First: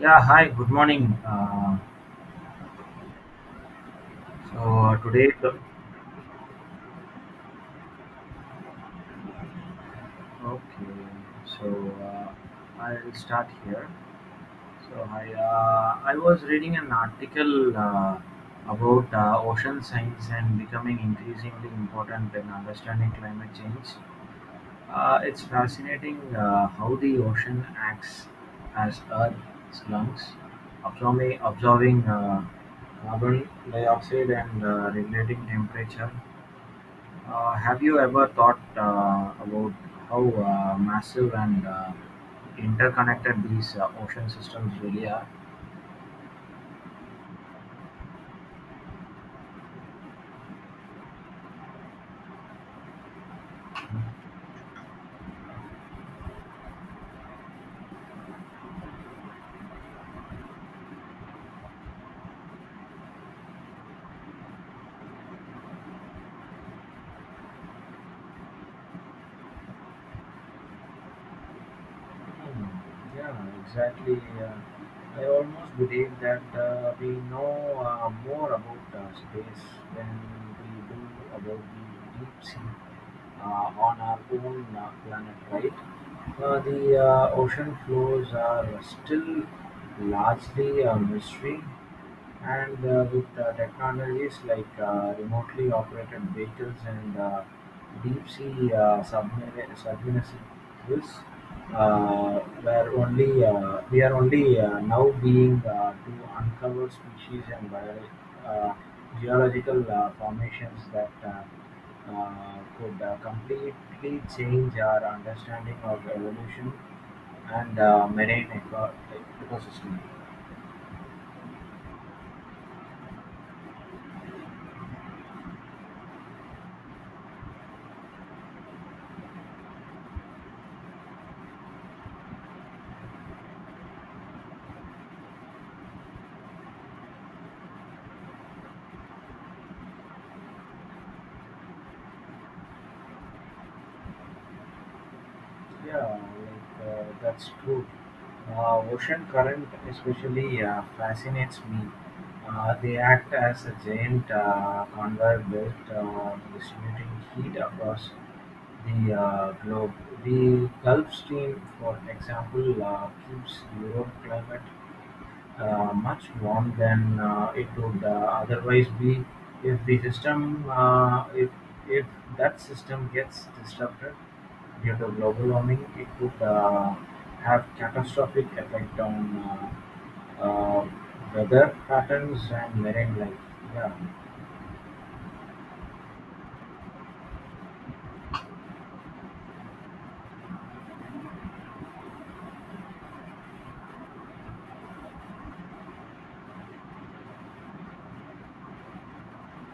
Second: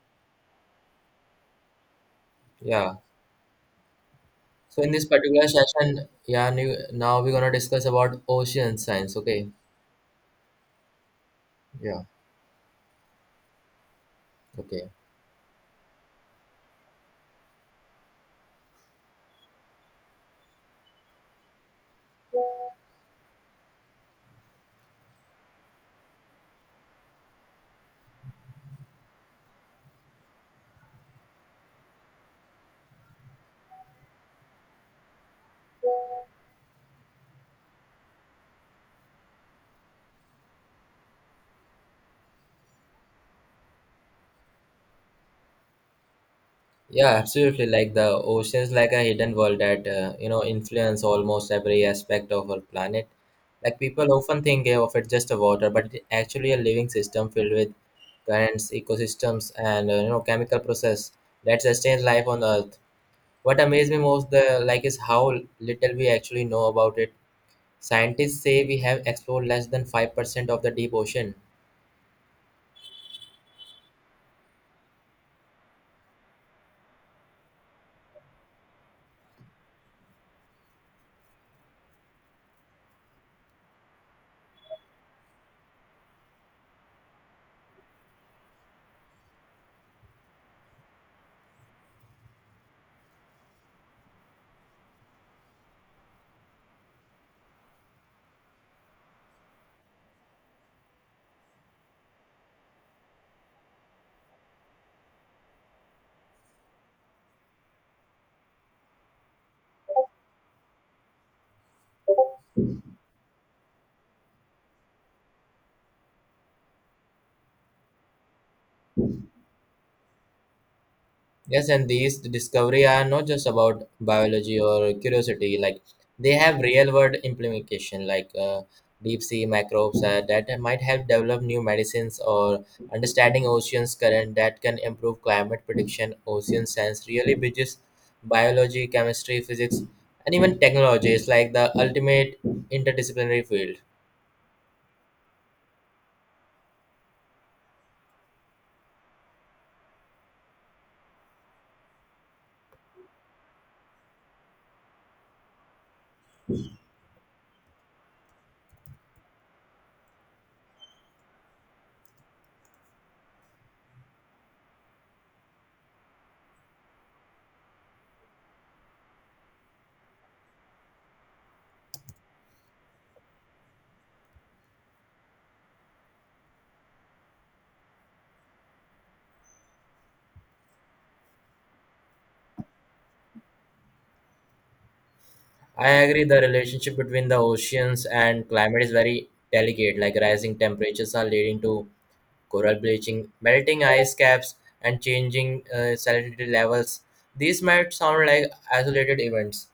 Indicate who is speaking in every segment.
Speaker 1: Yeah, hi, good morning.
Speaker 2: Yeah. So in this
Speaker 1: Today,
Speaker 2: particular session, yeah, now we're gonna discuss about ocean science. Okay.
Speaker 1: okay, so
Speaker 2: Yeah.
Speaker 1: I'll start here.
Speaker 2: Okay.
Speaker 1: I was reading an article about ocean science and becoming increasingly important in understanding climate change. It's fascinating how the ocean acts as Earth's lungs, absorbing carbon dioxide and regulating temperature. Have you ever thought about how massive and interconnected these ocean systems really are?
Speaker 2: Yeah, absolutely. Like the oceans, like a hidden world that you know influence almost every aspect of our planet. Like
Speaker 1: Hmm,
Speaker 2: people often think of it just a water, but it actually a living system filled with currents, ecosystems, and you know chemical process that sustains life on Earth. What amazes me most, the like, is how little we actually know about it. Scientists say we have explored less than 5% of the deep ocean.
Speaker 1: Yeah, exactly. I almost believe that we know more about space than we do about the deep sea on our own planet, right? The ocean floors are still largely a mystery, and with technologies like remotely operated vehicles and deep sea submersibles, uh, where only we are only now being to uncover species and geological formations that could completely change our understanding of evolution and marine ecosystem.
Speaker 2: Yes, and these discovery are not just about biology or curiosity. Like they have real world implication, like deep sea microbes that might help develop new medicines or understanding oceans current that can improve climate prediction. Ocean science really bridges biology, chemistry, physics, and even technology. It's like the ultimate interdisciplinary field.
Speaker 1: Yeah, that's true. Ocean current especially fascinates me. They act as a giant conveyor belt distributing heat across the globe. The Gulf Stream, for example, keeps Europe climate much warm than it would otherwise be. If the system uh, if if that system gets disrupted due to global warming, it could have catastrophic effect on uh, uh, weather patterns and marine life. Yeah,
Speaker 2: I agree the relationship between the oceans and climate is very delicate, like rising temperatures are leading to coral bleaching, melting ice caps, and changing salinity levels. These might sound like isolated events,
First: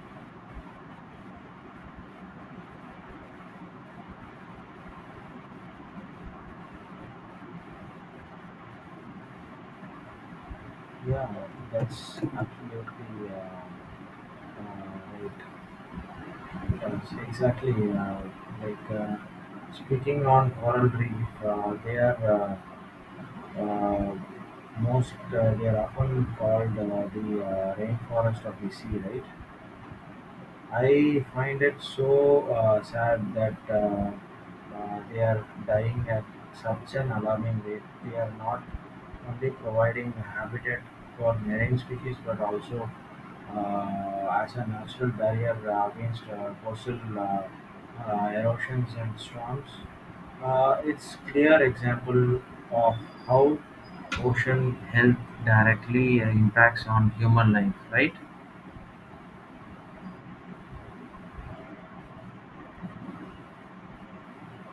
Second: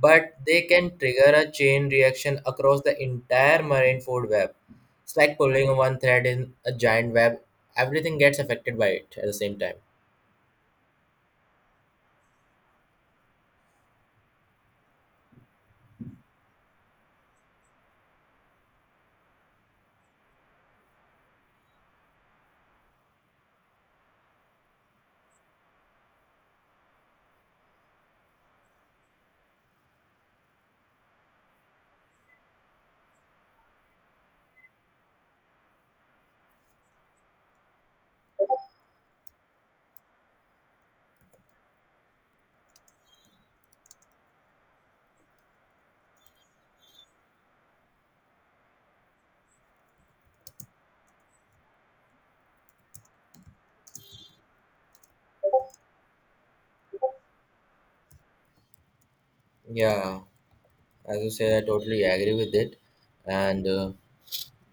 Speaker 2: but they can trigger a chain reaction across the entire marine food web. It's like pulling one thread in a giant web, everything gets affected by it at the same time.
Speaker 1: yeah, that's absolutely right. Yes, exactly. uh, like uh, Speaking on coral reef, uh, they are often called the rainforest of the sea, right? I find it so sad that they are dying at such an alarming rate. They are not only providing habitat for marine species but also as a natural barrier against coastal erosions and storms. It's clear example of how ocean health directly impacts on human life, right?
Speaker 2: Yeah, as you say, I totally agree with it. And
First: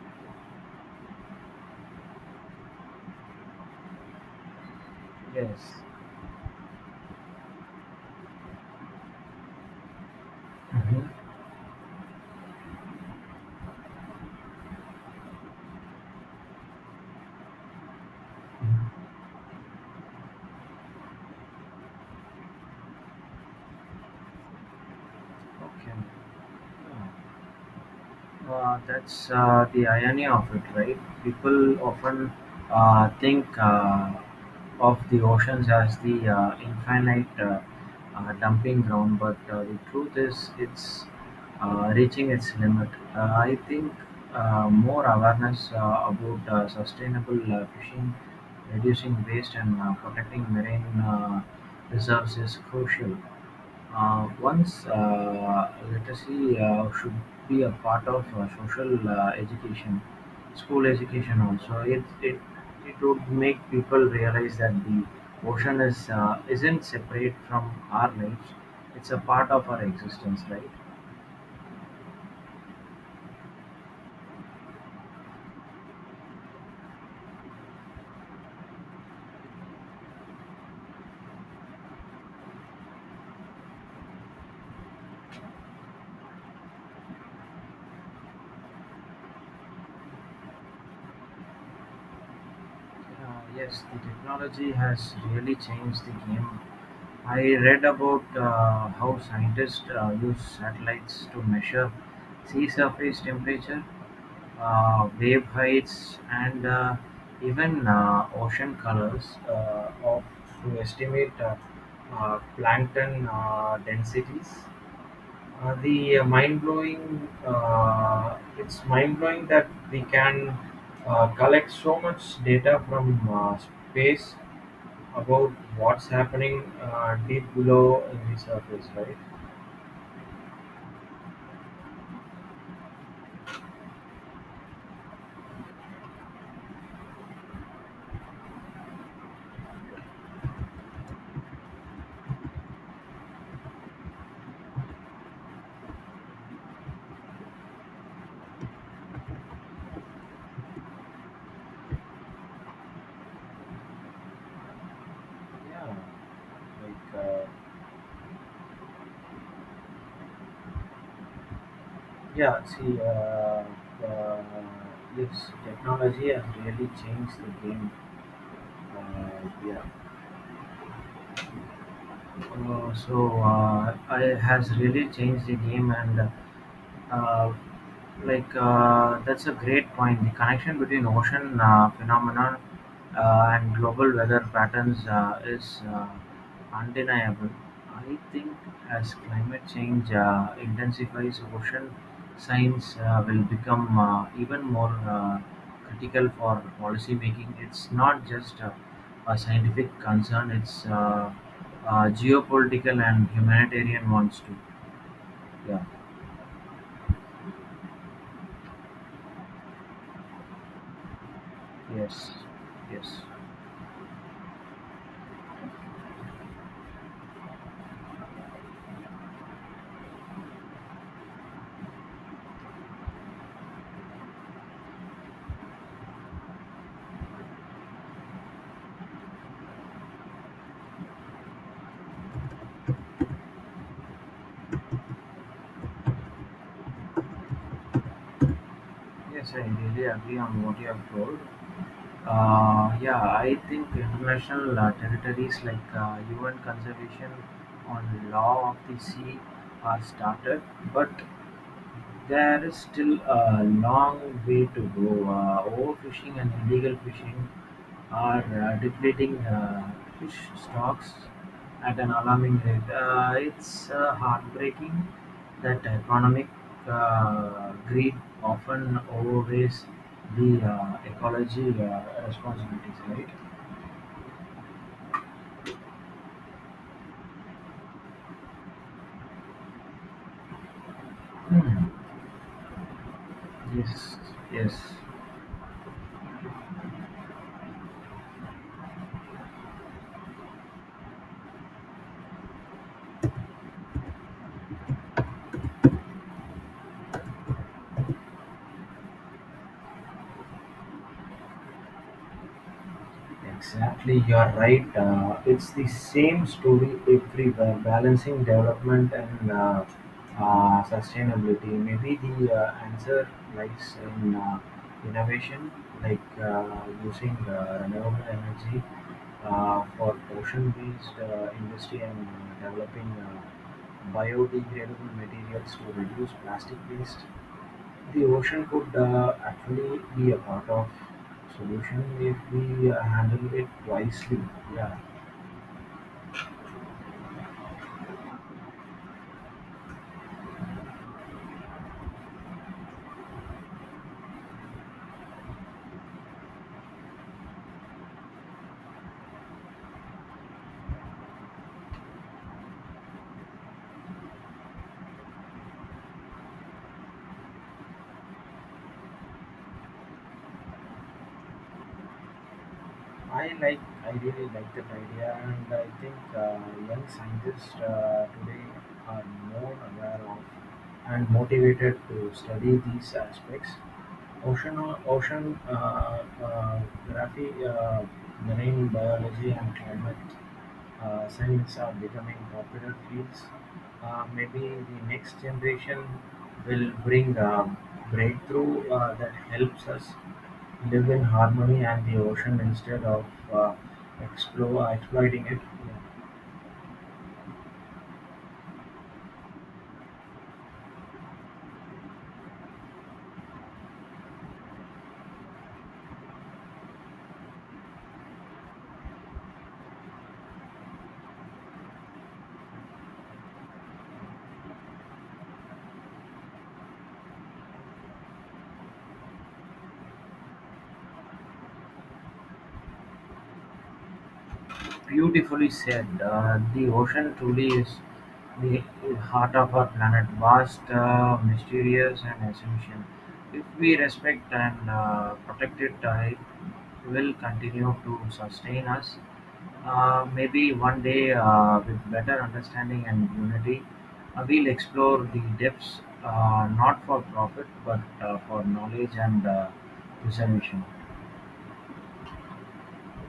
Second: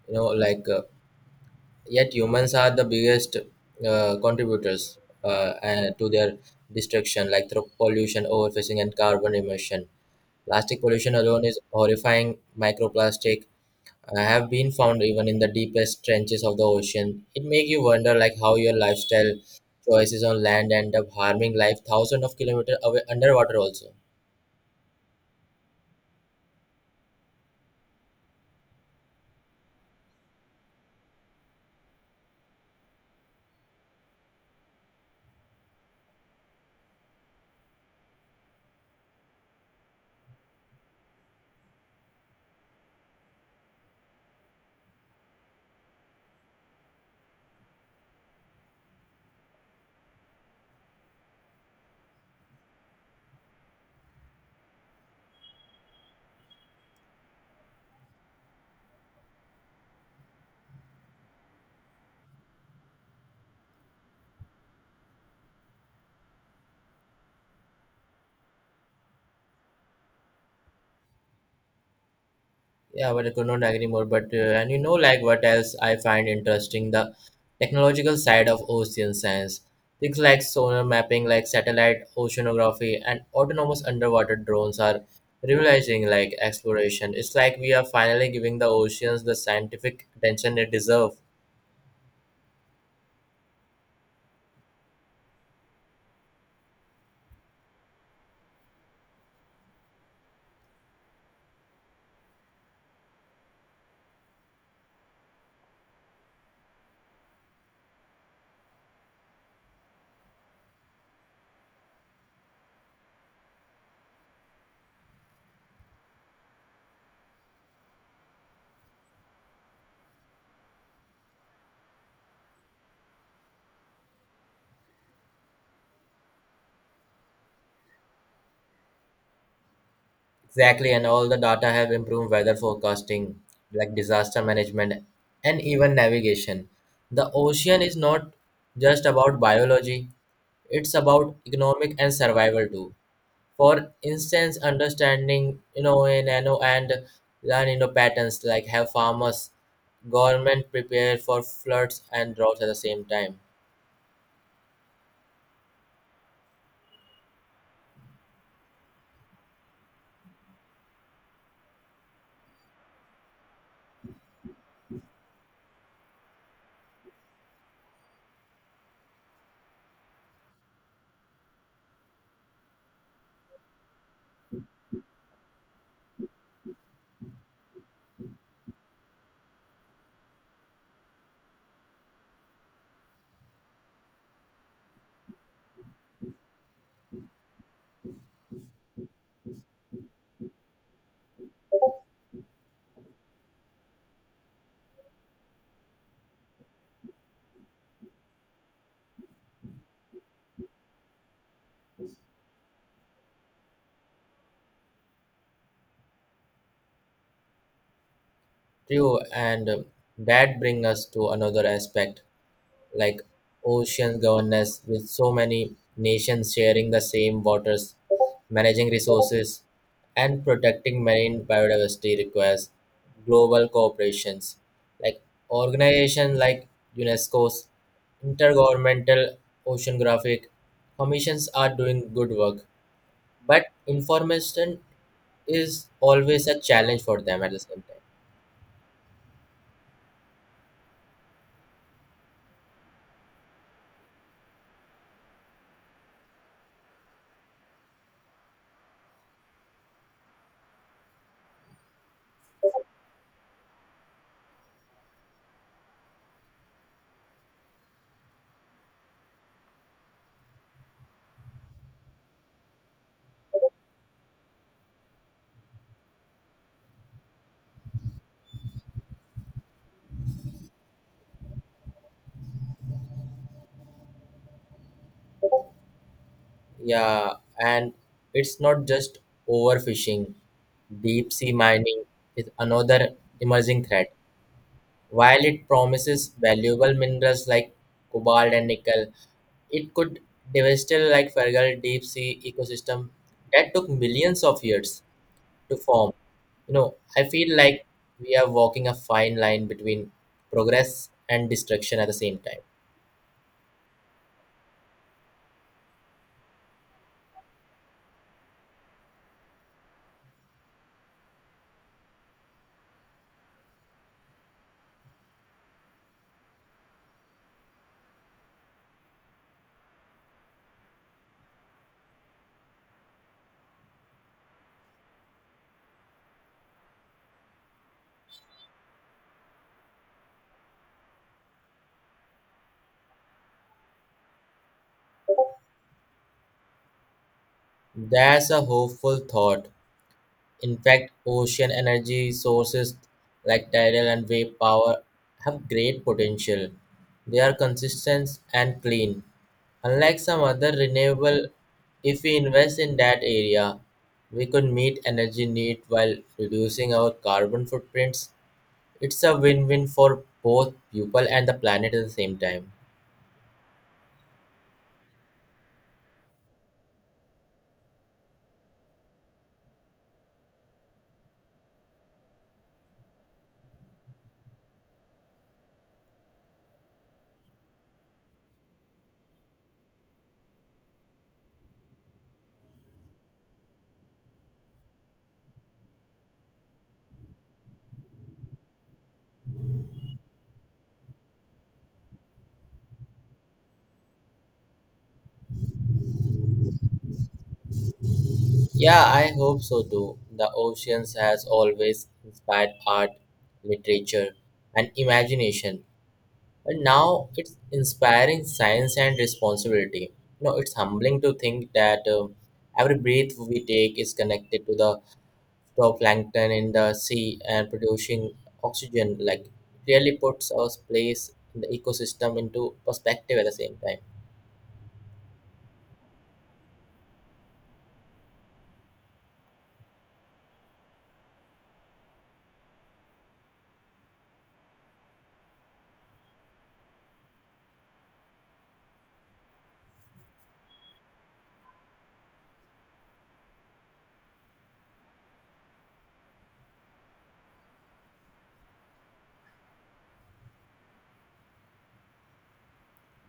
Speaker 2: you know, yet humans are the biggest contributors
Speaker 1: Yes.
Speaker 2: and to their destruction like through pollution overfishing and carbon emission plastic
Speaker 1: Mhm.
Speaker 2: pollution alone is horrifying microplastic have been found even in the deepest trenches of the ocean. It make you wonder like how your lifestyle choices on land end up harming life thousands of kilometers away underwater also.
Speaker 1: Okay. That's the irony of it, right? People often think of the oceans as the infinite dumping ground, but the truth is it's reaching its limit. Uh, I think more awareness about sustainable fishing, reducing waste, and protecting marine reserves is crucial. Once literacy should be a part of social education, school education also. It would make people realize that the ocean isn't separate from our lives, it's a part of our existence, right?
Speaker 2: Yeah, but I could not agree more. But and you know, like what else I find interesting the technological side of ocean science. Things like sonar mapping, like satellite oceanography, and autonomous underwater drones are revolutionizing like exploration. It's like we are finally giving the oceans the scientific attention they deserve.
Speaker 1: Yes, the technology has really changed the game. I read about how scientists use satellites to measure sea surface temperature, wave heights, and even ocean colors to estimate plankton densities. It's mind blowing that we can collect so much data from space about what's happening deep below in the surface, right?
Speaker 2: Exactly, and all the data have improved weather forecasting, like disaster management, and even navigation. The ocean is not just about biology, it's about economic and survival too. For instance, understanding you know a nano and learn you know patterns like have farmers, government prepare for floods and droughts at the same time.
Speaker 1: Yeah, like uh, yeah, uh, yes, technology has really changed the game. Uh, yeah. Uh, so I has really changed the game, and uh, that's a great point. The connection between ocean phenomenon and global weather patterns is undeniable. I think as climate change intensifies, ocean science will become even more critical for policy making. It's not just a scientific concern; it's geopolitical and humanitarian ones too. Yeah.
Speaker 2: True, and that brings us to another aspect
Speaker 1: Yes.
Speaker 2: like
Speaker 1: Yes.
Speaker 2: ocean governance with so many nations sharing the same waters managing resources and protecting marine biodiversity requires global cooperations like organizations like unesco's intergovernmental oceanographic commissions are doing good work but information is always a challenge for them at the same time.
Speaker 1: Yes, I really agree on what you have told. Yeah, I think international territories like UN Conservation on Law of the Sea are started, but there is still a long way to go. Overfishing and illegal fishing are depleting fish stocks at an alarming rate. It's heartbreaking that economic greed often outweighs the ecology responsibilities, right?
Speaker 2: Yeah, and it's not just overfishing. Deep sea
Speaker 1: Hmm.
Speaker 2: mining is another emerging threat.
Speaker 1: Yes, yes.
Speaker 2: While it promises valuable minerals like cobalt and nickel, it could devastate like fragile deep sea ecosystem that took millions of years to form. You know, I feel like we are walking a fine line between progress and destruction at the same time.
Speaker 1: Exactly, you are right. It's the same story everywhere, balancing development and sustainability. Maybe the answer lies in innovation, like using renewable energy for ocean-based industry and developing biodegradable materials to reduce plastic waste. The ocean could actually be a part of solution if we handle it wisely. Yeah,
Speaker 2: That's a hopeful thought. In fact, ocean energy sources like tidal and wave power have great potential. They are consistent and clean. Unlike some other renewable, if we invest in that area, we could meet energy need while reducing our carbon footprints. It's a win-win for both people and the planet at the same time.
Speaker 1: I like, I really like that idea, and I think young scientists today are more aware of and motivated to study these aspects. Ocean, ocean uh, graphy, marine biology, and climate science are becoming popular fields. Maybe the next generation will bring a breakthrough that helps us live in harmony and the ocean instead of uh, exploiting it.
Speaker 2: Yeah, I hope so too. The oceans has always inspired art, literature, and imagination. But now it's inspiring science and responsibility. You know, it's humbling to think that every breath we take is connected to the phytoplankton in the sea and producing oxygen. Like, it really puts our place in the ecosystem into perspective at the same time.
Speaker 1: Beautifully said. The ocean truly is the heart of our planet, vast, mysterious, and essential. If we respect and protect it, it will continue to sustain us. Maybe one day, with better understanding and unity, we'll explore the depths not for profit but for knowledge and preservation.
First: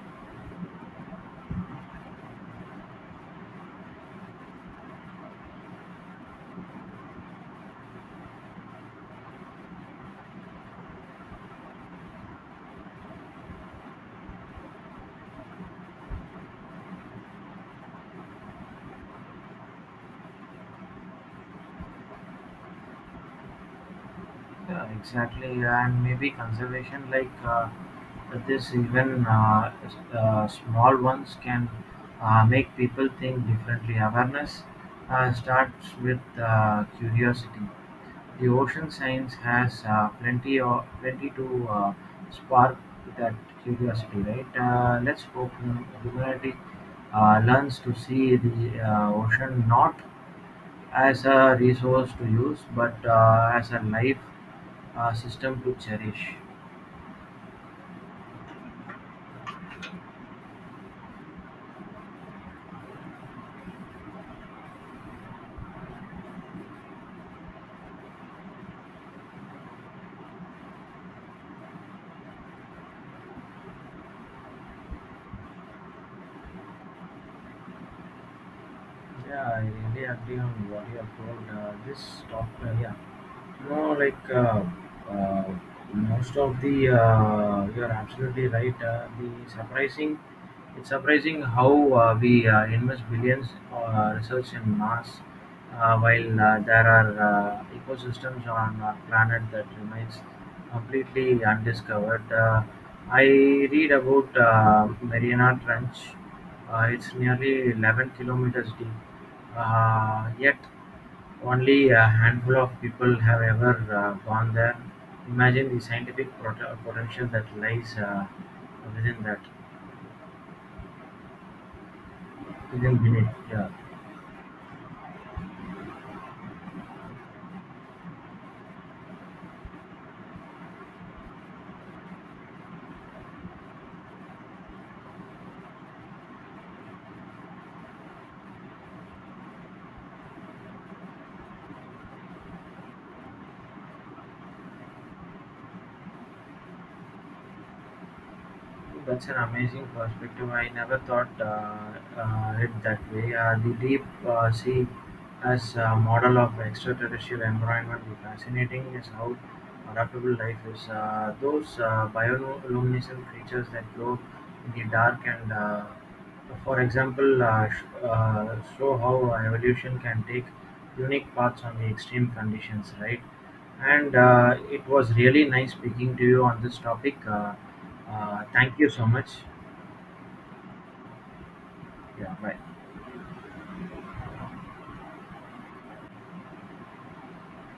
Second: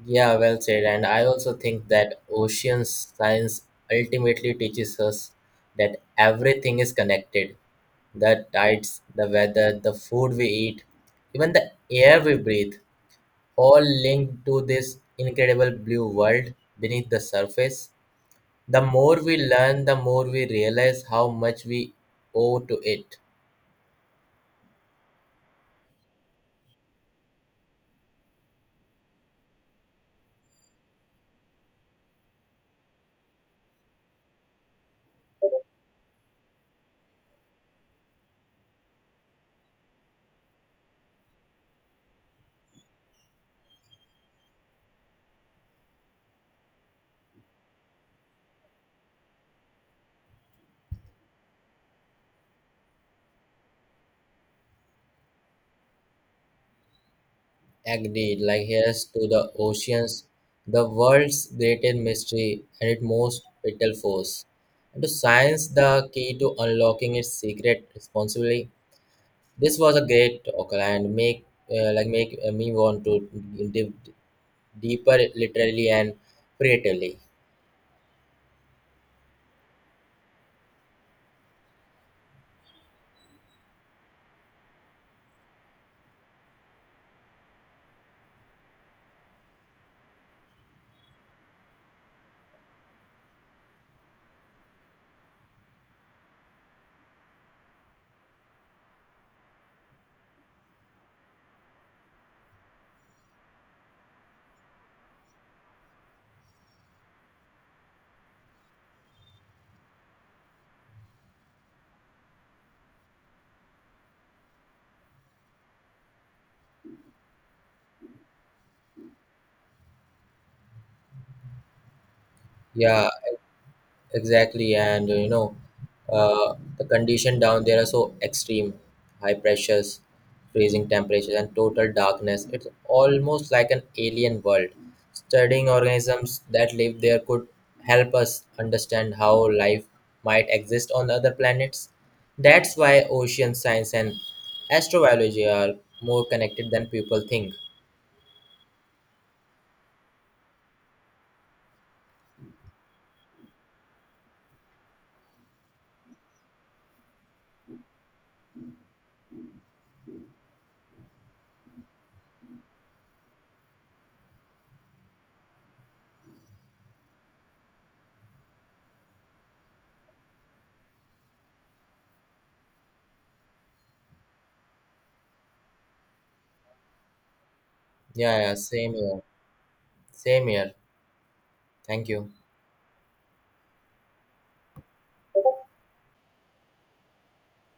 Speaker 2: Yeah, well said. And I also think that ocean science ultimately teaches us that everything is connected. The tides, the weather, the food we eat, even the air we breathe, all linked to this incredible blue world beneath the surface. The more we learn, the more we realize how much we owe to it.
Speaker 1: Yeah, exactly. And maybe conservation, this, even small ones can make people think differently. Awareness starts with curiosity. The ocean science has plenty to spark that curiosity, right? Let's hope humanity learns to see the ocean not as a resource to use, but as a life system to cherish.
Speaker 2: Agreed. Like here's to the oceans, the world's greatest mystery and its most vital force. And to science, the key to unlocking its secret responsibly. This was a great talk and make like make me want to dive deeper, literally and creatively.
Speaker 1: Yeah, I really agree on what you have told. This talk, yeah, you know, like uh, most of the, You are absolutely right. The surprising It's surprising how we invest billions research in Mars, while there are ecosystems on our planet that remains completely undiscovered. I read about Mariana Trench. It's nearly 11 kilometers deep, yet only a handful of people have ever gone there. Imagine the scientific potential that lies within that, within
Speaker 2: Yeah.
Speaker 1: beneath. Yeah.
Speaker 2: Exactly, and you know, the condition down there are so extreme, high pressures, freezing temperatures, and total darkness. It's almost like an alien world. Studying organisms that live there could help us understand how life might exist on other planets. That's why ocean science and astrobiology are more connected than people think.
Speaker 1: That's an amazing perspective. I never thought it that way. The deep sea as a model of extraterrestrial environment is fascinating. Is how adaptable life is. Those bioluminescent creatures that glow in the dark and, for example, show how evolution can take unique paths on the extreme conditions, right? And it was really nice speaking to you on this topic.
Speaker 2: Yeah, yeah,
Speaker 1: Thank you
Speaker 2: same
Speaker 1: so
Speaker 2: here.
Speaker 1: much.
Speaker 2: Same here. Thank you.
Speaker 1: Yeah, bye.